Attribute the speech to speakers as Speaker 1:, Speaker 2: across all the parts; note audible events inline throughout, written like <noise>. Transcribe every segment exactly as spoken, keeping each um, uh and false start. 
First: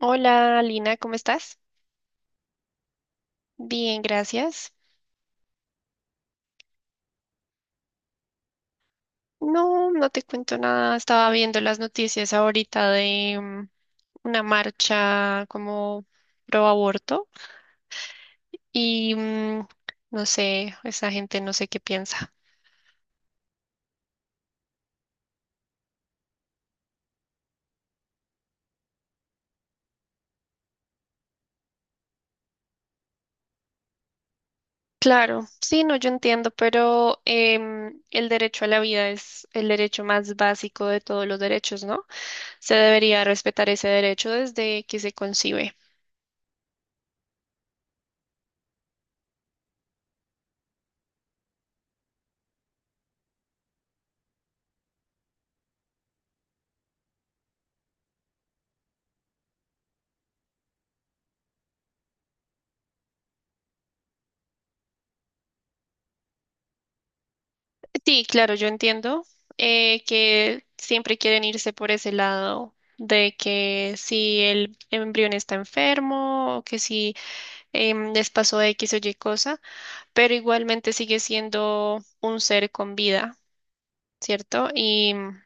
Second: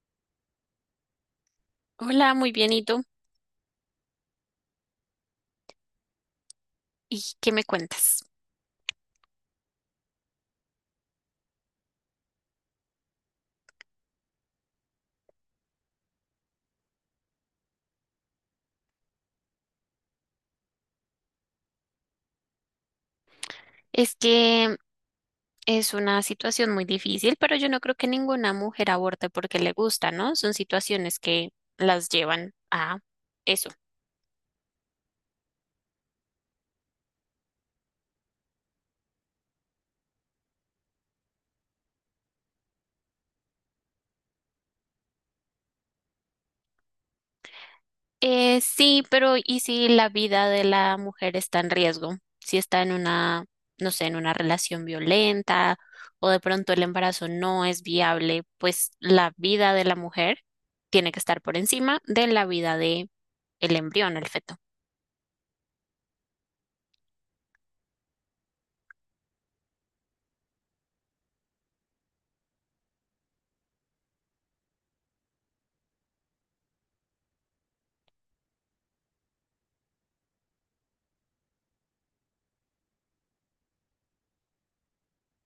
Speaker 1: Hola Lina, ¿cómo estás?
Speaker 2: Hola, muy bien, ¿y tú?
Speaker 1: Bien, gracias.
Speaker 2: ¿Y qué me cuentas?
Speaker 1: No, no te cuento nada. Estaba viendo las noticias ahorita de mm, una marcha como pro aborto y mm, no sé, esa gente no sé qué piensa.
Speaker 2: Es que es una situación muy difícil, pero yo no creo que ninguna mujer aborte porque le gusta, ¿no? Son situaciones que las llevan a eso.
Speaker 1: Claro, sí, no, yo entiendo, pero em, el derecho a la vida es el derecho más básico de todos los derechos, ¿no? Se debería respetar ese derecho desde que se concibe.
Speaker 2: Eh, sí, pero ¿y si la vida de la mujer está en riesgo? Si está en una, no sé, en una relación violenta o de pronto el embarazo no es viable, pues la vida de la mujer tiene que estar por encima de la vida de el embrión, el feto.
Speaker 1: Sí, claro, yo entiendo eh, que siempre quieren irse por ese lado de que si el embrión está enfermo o que si em, les pasó X o Y cosa, pero igualmente sigue siendo un ser con vida, ¿cierto? Y mm,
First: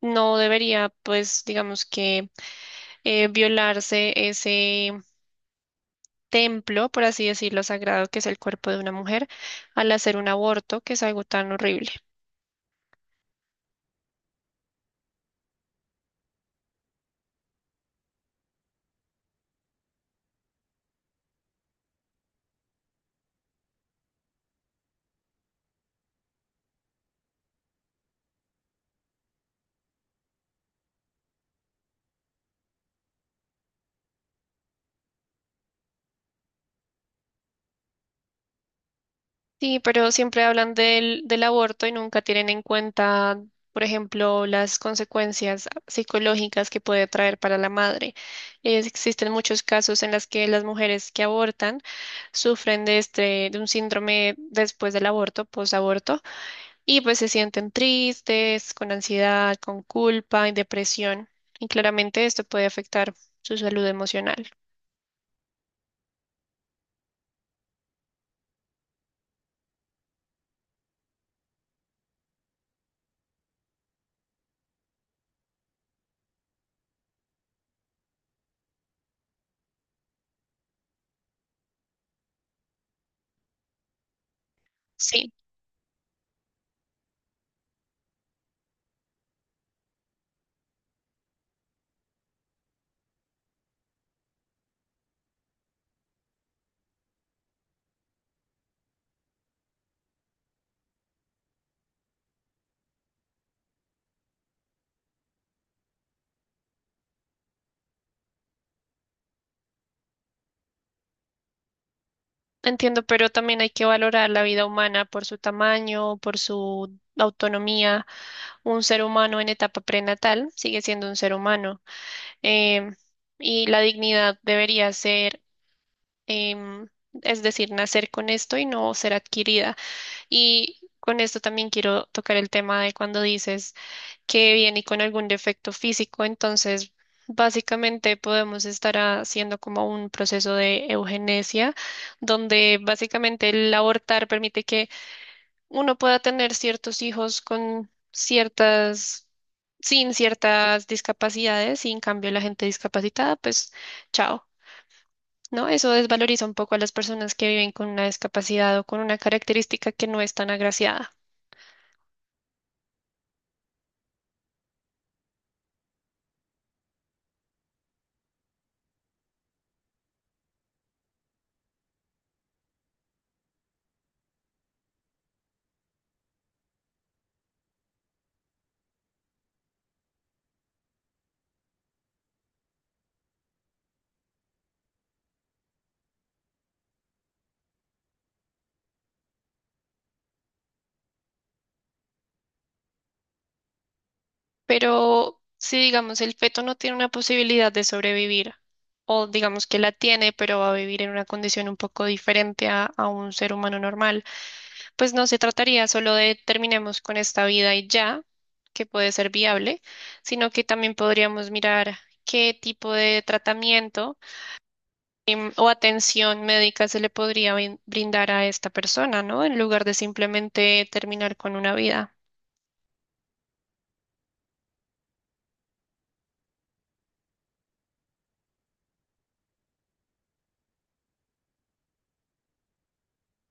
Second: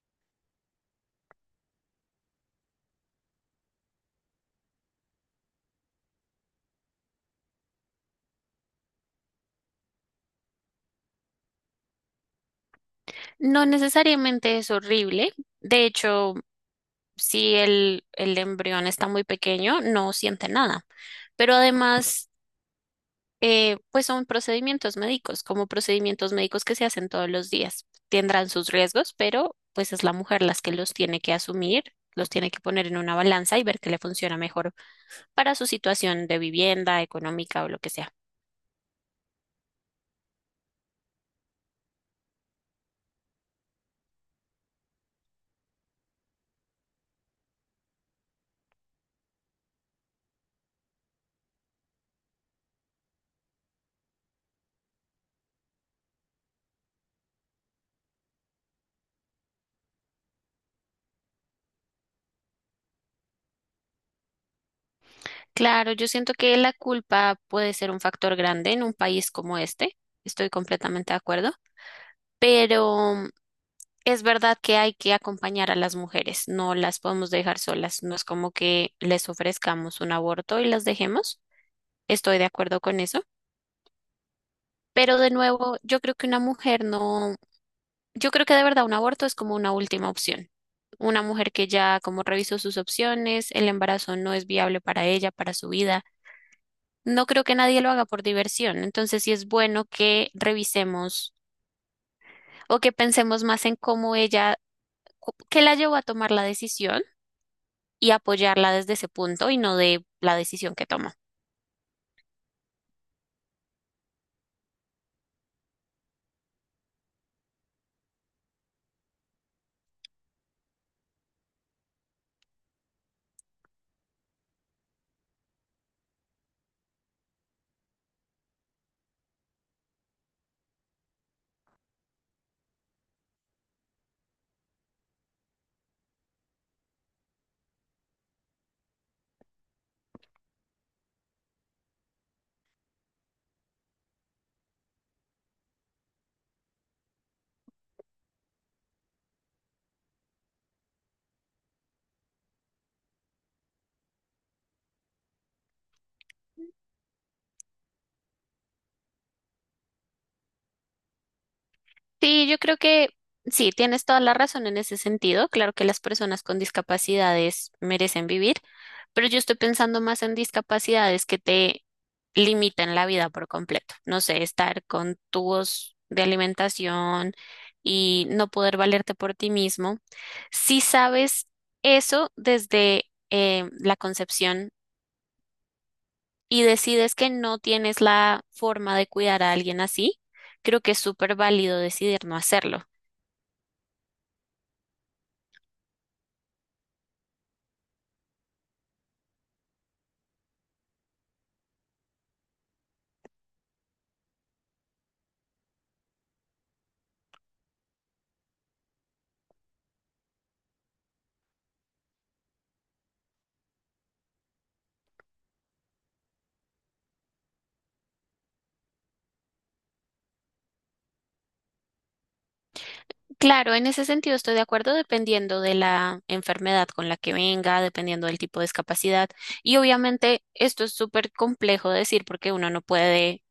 Speaker 1: No debería, pues, digamos que eh, violarse ese templo, por así decirlo, sagrado que es el cuerpo de una mujer al hacer un aborto, que es algo tan horrible.
Speaker 2: No necesariamente es horrible. De hecho, si el, el embrión está muy pequeño, no siente nada. Pero además, eh, pues son procedimientos médicos, como procedimientos médicos que se hacen todos los días. Tendrán sus riesgos, pero pues es la mujer las que los tiene que asumir, los tiene que poner en una balanza y ver qué le funciona mejor para su situación de vivienda, económica o lo que sea.
Speaker 1: Sí, pero siempre hablan del, del aborto y nunca tienen en cuenta, por ejemplo, las consecuencias psicológicas que puede traer para la madre. Es- existen muchos casos en los que las mujeres que abortan sufren de este, de un síndrome después del aborto, posaborto, y pues se sienten tristes, con ansiedad, con culpa y depresión. Y claramente esto puede afectar su salud emocional.
Speaker 2: Claro, yo siento que la culpa puede ser un factor grande en un país como este, estoy completamente de acuerdo, pero mm, es verdad que hay que acompañar a las mujeres, no las podemos dejar solas, no es como que les ofrezcamos un aborto y las dejemos, estoy de acuerdo con eso, pero de
Speaker 1: Sí.
Speaker 2: nuevo, yo creo que una mujer no, yo creo que de verdad un aborto es como una última opción. Una mujer que ya como revisó sus opciones, el embarazo no es viable para ella, para su vida. No creo que nadie lo haga por diversión, entonces sí es bueno que revisemos o que pensemos más en cómo ella, cu- qué la llevó a tomar la decisión y apoyarla desde ese punto y no de la decisión que tomó.
Speaker 1: Entiendo, pero también hay que valorar la vida humana por su tamaño, por su autonomía. Un ser humano en etapa prenatal sigue siendo un ser humano em, y la dignidad debería ser, em, es decir, nacer con esto y no ser adquirida. Y con esto también quiero tocar el tema de cuando dices que viene con algún defecto físico, entonces básicamente podemos estar haciendo como un proceso de eugenesia, donde básicamente el abortar permite que uno pueda tener ciertos hijos con ciertas, sin ciertas discapacidades, y en cambio la gente discapacitada, pues chao. ¿No? Eso desvaloriza un poco a las personas que viven con una discapacidad o con una característica que no es tan agraciada.
Speaker 2: Sí, yo creo que sí, tienes toda la razón en ese sentido. Claro que las personas con discapacidades merecen vivir, pero yo estoy pensando más en discapacidades que te limitan la vida por completo. No sé, estar con tubos de alimentación y no poder valerte por ti mismo. Si sabes eso desde eh, la concepción y decides que no tienes la forma de cuidar a alguien así, creo que es súper válido decidir no hacerlo.
Speaker 1: Pero si digamos el feto no tiene una posibilidad de sobrevivir, o digamos que la tiene, pero va a vivir en una condición un poco diferente a, a un ser humano normal, pues no se trataría solo de terminemos con esta vida y ya, que puede ser viable, sino que también podríamos mirar qué tipo de tratamiento em, o atención médica se le podría brin- brindar a esta persona, ¿no? En lugar de simplemente terminar con una vida.
Speaker 2: Claro, en ese sentido estoy de acuerdo, dependiendo de la enfermedad con la que venga, dependiendo del tipo de discapacidad. Y obviamente esto es súper complejo de decir porque uno no puede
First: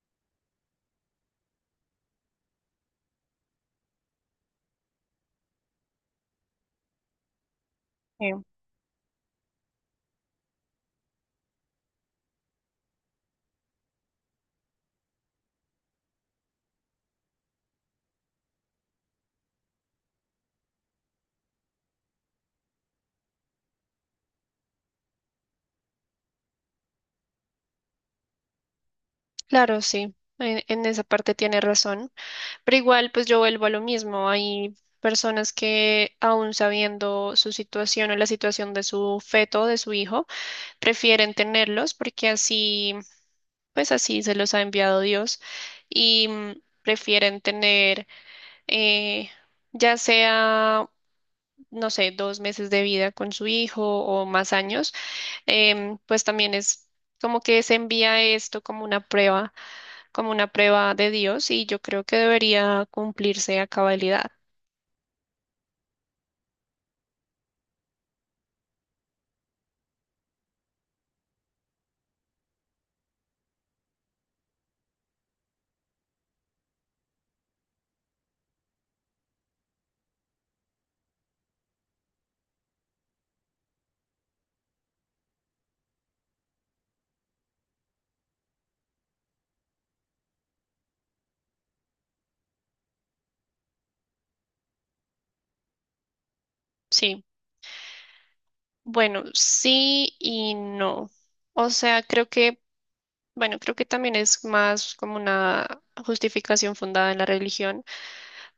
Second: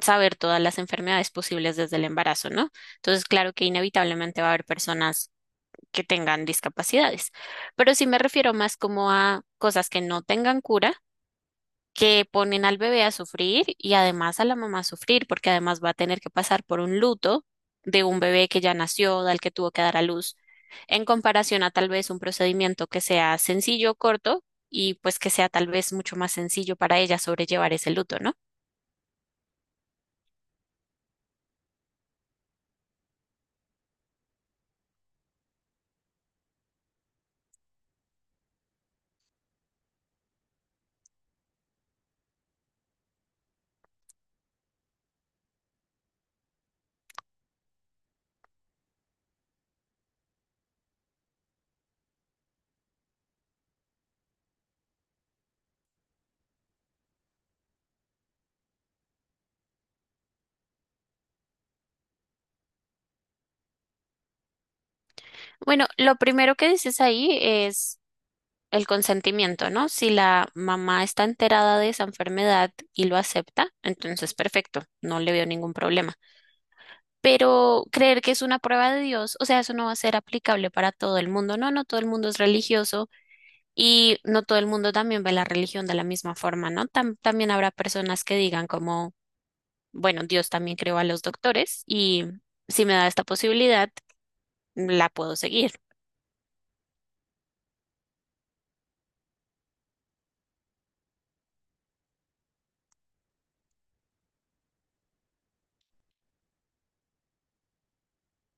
Speaker 2: saber todas las enfermedades posibles desde el embarazo, ¿no? Entonces, claro que inevitablemente va a haber personas que tengan discapacidades, pero sí me
Speaker 1: Sí.
Speaker 2: refiero más como a cosas que no tengan cura, que ponen al bebé a sufrir y además a la mamá a sufrir, porque además va a tener que pasar por un luto de un bebé que ya nació, del que tuvo que dar a luz, en comparación a tal vez un procedimiento que sea sencillo, corto y pues que sea tal vez mucho más sencillo para ella sobrellevar ese luto, ¿no?
Speaker 1: Claro, sí, en, en esa parte tiene razón, pero igual pues yo vuelvo a lo mismo, hay personas que aún sabiendo su situación o la situación de su feto, de su hijo, prefieren tenerlos porque así, pues así se los ha enviado Dios y mm, prefieren tener eh, ya sea, no sé, dos meses de vida con su hijo o más años em, pues también es como que se envía esto como una prueba, como una prueba de Dios y yo creo que debería cumplirse a cabalidad.
Speaker 2: Bueno, lo primero que dices ahí es el consentimiento, ¿no? Si la mamá está enterada de esa enfermedad y lo acepta, entonces perfecto, no le veo ningún problema. Pero creer que es una prueba de Dios, o sea, eso no va a ser aplicable para todo el mundo, ¿no? No todo el mundo es religioso y no todo el mundo también ve la religión de la misma forma, ¿no? Tam- también habrá personas que digan como, bueno, Dios también creó a los doctores y si me da esta posibilidad, la puedo seguir.
Speaker 1: Sí, bueno, sí y no. O sea, creo que, bueno, creo que también es más como una justificación fundada en la religión,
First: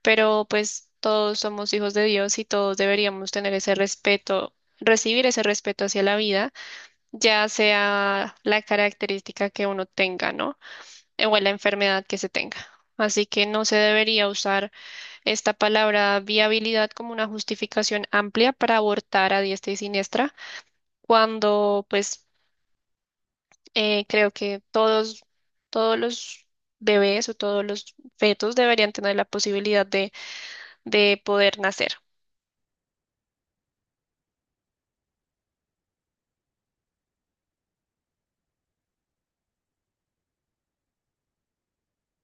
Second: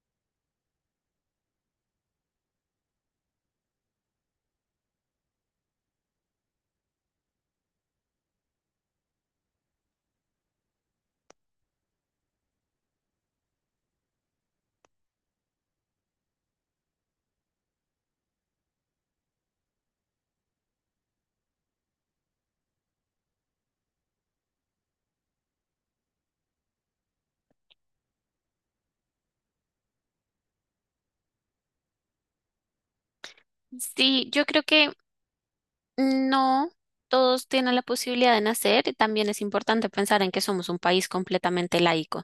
Speaker 1: pero pues todos somos hijos de Dios y todos deberíamos tener ese respeto. Recibir ese respeto hacia la vida, ya sea la característica que uno tenga, ¿no? Eh, o en la enfermedad que se tenga. Así que no se debería usar esta palabra viabilidad como una justificación amplia para abortar a diestra y siniestra, cuando pues eh, creo que todos, todos los bebés o todos los fetos deberían tener la posibilidad de, de poder nacer.
Speaker 2: Sí, yo creo que no todos tienen la posibilidad de nacer y también es importante pensar en que somos un país completamente laico.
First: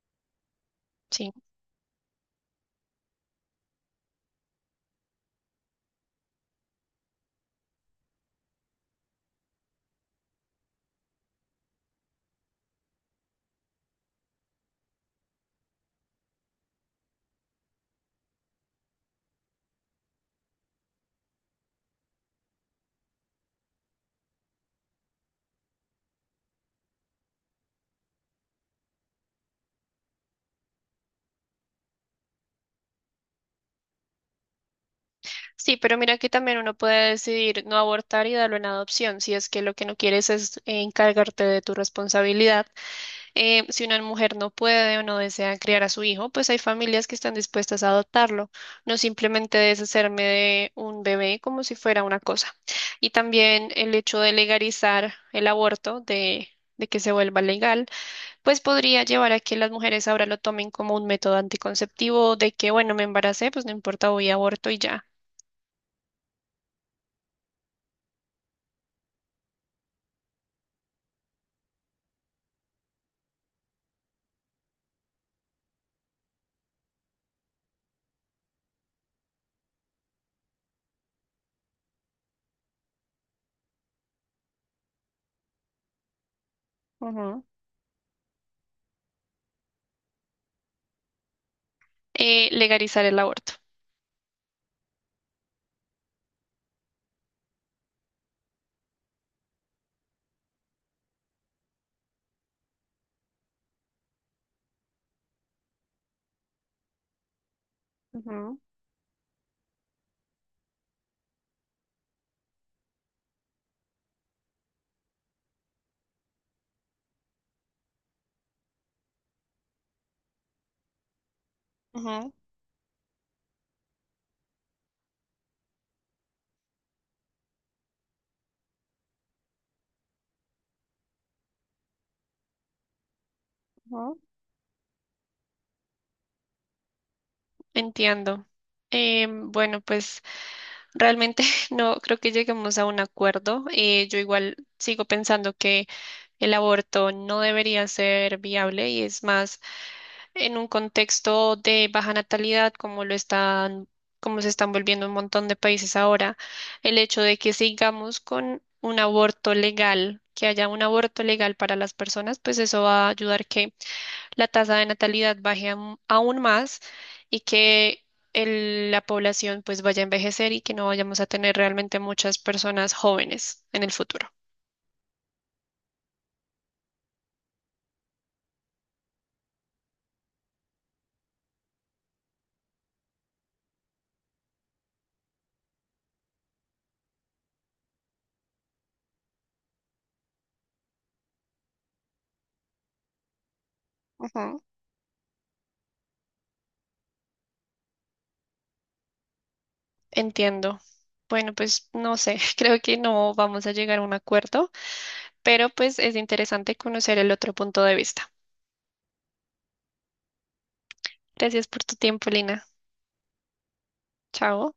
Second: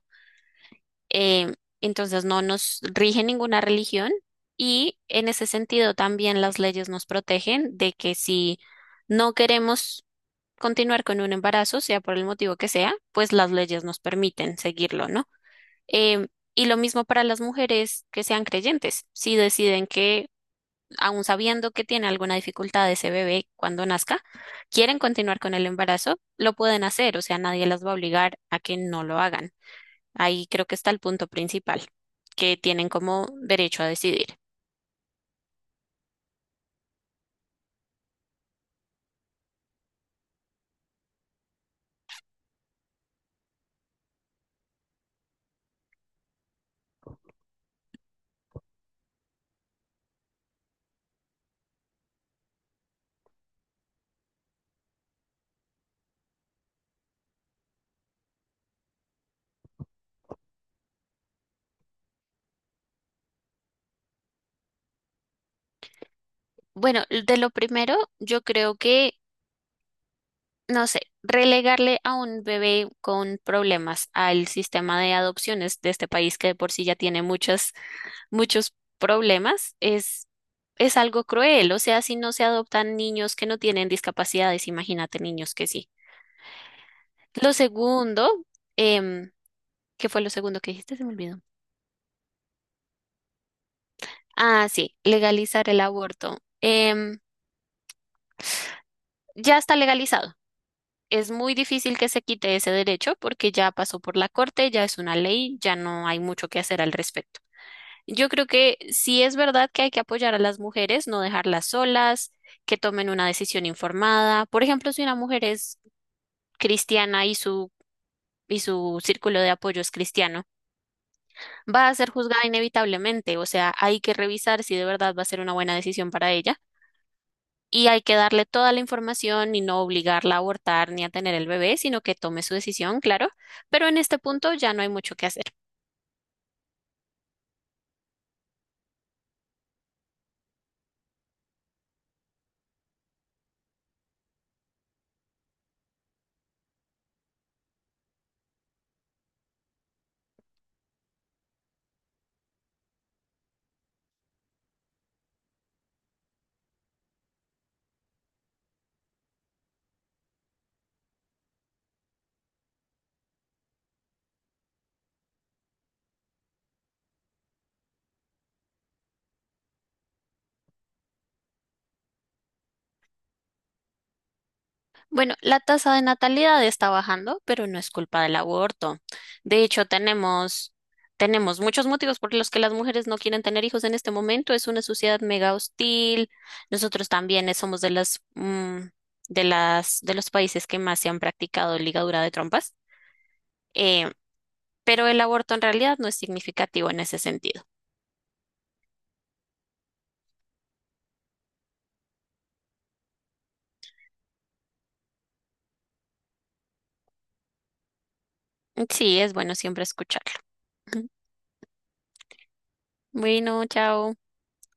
Speaker 1: Sí.
Speaker 2: eh, entonces no nos rige ninguna religión y en ese sentido también las leyes nos protegen de que si no queremos continuar con un embarazo, sea por el motivo que sea, pues las leyes nos permiten seguirlo, ¿no? Em, y lo mismo para las mujeres que sean creyentes, si deciden que, aun sabiendo que tiene alguna dificultad ese bebé cuando nazca, quieren continuar con el embarazo, lo pueden hacer, o sea, nadie las va a obligar a que no lo hagan. Ahí creo que está el punto principal, que tienen como derecho a decidir.
Speaker 1: Sí, pero mira que también uno puede decidir no abortar y darlo en adopción si es que lo que no quieres es eh, encargarte de tu responsabilidad. Eh, si una mujer no puede o no desea criar a su hijo, pues hay familias que están dispuestas a adoptarlo, no simplemente deshacerme de un bebé como si fuera una cosa. Y también el hecho de legalizar el aborto, de, de que se vuelva legal, pues podría llevar a que las mujeres ahora lo tomen como un método anticonceptivo, de que, bueno, me embaracé, pues no importa, voy a aborto y ya.
Speaker 2: Bueno, de lo primero, yo creo que no sé, relegarle a un bebé con problemas al sistema de adopciones de este país que de por sí ya tiene muchos, muchos problemas, es, es algo cruel. O sea, si no se adoptan niños que no tienen discapacidades, imagínate niños que sí.
Speaker 1: Ujú.
Speaker 2: Lo segundo, em, ¿qué fue lo segundo que dijiste? Se me olvidó.
Speaker 1: Eh, legalizar el aborto.
Speaker 2: Ah, sí, legalizar el aborto. Em, ya está legalizado. Es muy difícil que se quite ese derecho porque ya pasó por la corte, ya es una ley, ya no hay mucho que hacer al respecto. Yo creo
Speaker 1: Ujú.
Speaker 2: que sí es verdad que hay que apoyar a las mujeres, no dejarlas solas, que tomen una decisión informada. Por ejemplo, si una mujer es cristiana y su y su círculo de apoyo es cristiano, va a ser
Speaker 1: Ujú.
Speaker 2: juzgada inevitablemente. O sea, hay que revisar si de verdad va a ser una buena decisión para ella y hay que darle toda la información y no obligarla a abortar ni a tener el bebé, sino que tome su decisión, claro. Pero en
Speaker 1: Ujú.
Speaker 2: este punto ya no hay mucho que hacer.
Speaker 1: Entiendo. Em, bueno, pues realmente <laughs> no creo que lleguemos a un acuerdo. Eh, yo igual sigo pensando que el aborto no debería ser viable y es más en un contexto de baja natalidad como lo están, como se están volviendo un montón de países ahora, el hecho de que sigamos con un aborto legal, que haya un aborto legal para las personas, pues eso va a ayudar que la tasa de natalidad baje am- aún más y que el- la población pues vaya a envejecer y que no vayamos a tener realmente muchas personas jóvenes en el futuro.
Speaker 2: Bueno, la tasa de natalidad está bajando, pero no es culpa del aborto. De hecho, tenemos, tenemos muchos motivos por los que las mujeres no quieren tener hijos en este momento. Es una sociedad mega hostil. Nosotros también somos de las, mm, de las, de los países que más se han practicado ligadura de trompas. Eh,
Speaker 1: Ujú.
Speaker 2: pero el aborto en realidad no es significativo en ese sentido.
Speaker 1: Entiendo. Bueno, pues no sé, <laughs> creo que no vamos a llegar a un acuerdo, pero pues es interesante conocer el otro punto de vista.
Speaker 2: Sí, es bueno siempre escucharlo. <laughs>
Speaker 1: Gracias por tu tiempo, Lina.
Speaker 2: Bueno, chao.
Speaker 1: Chao.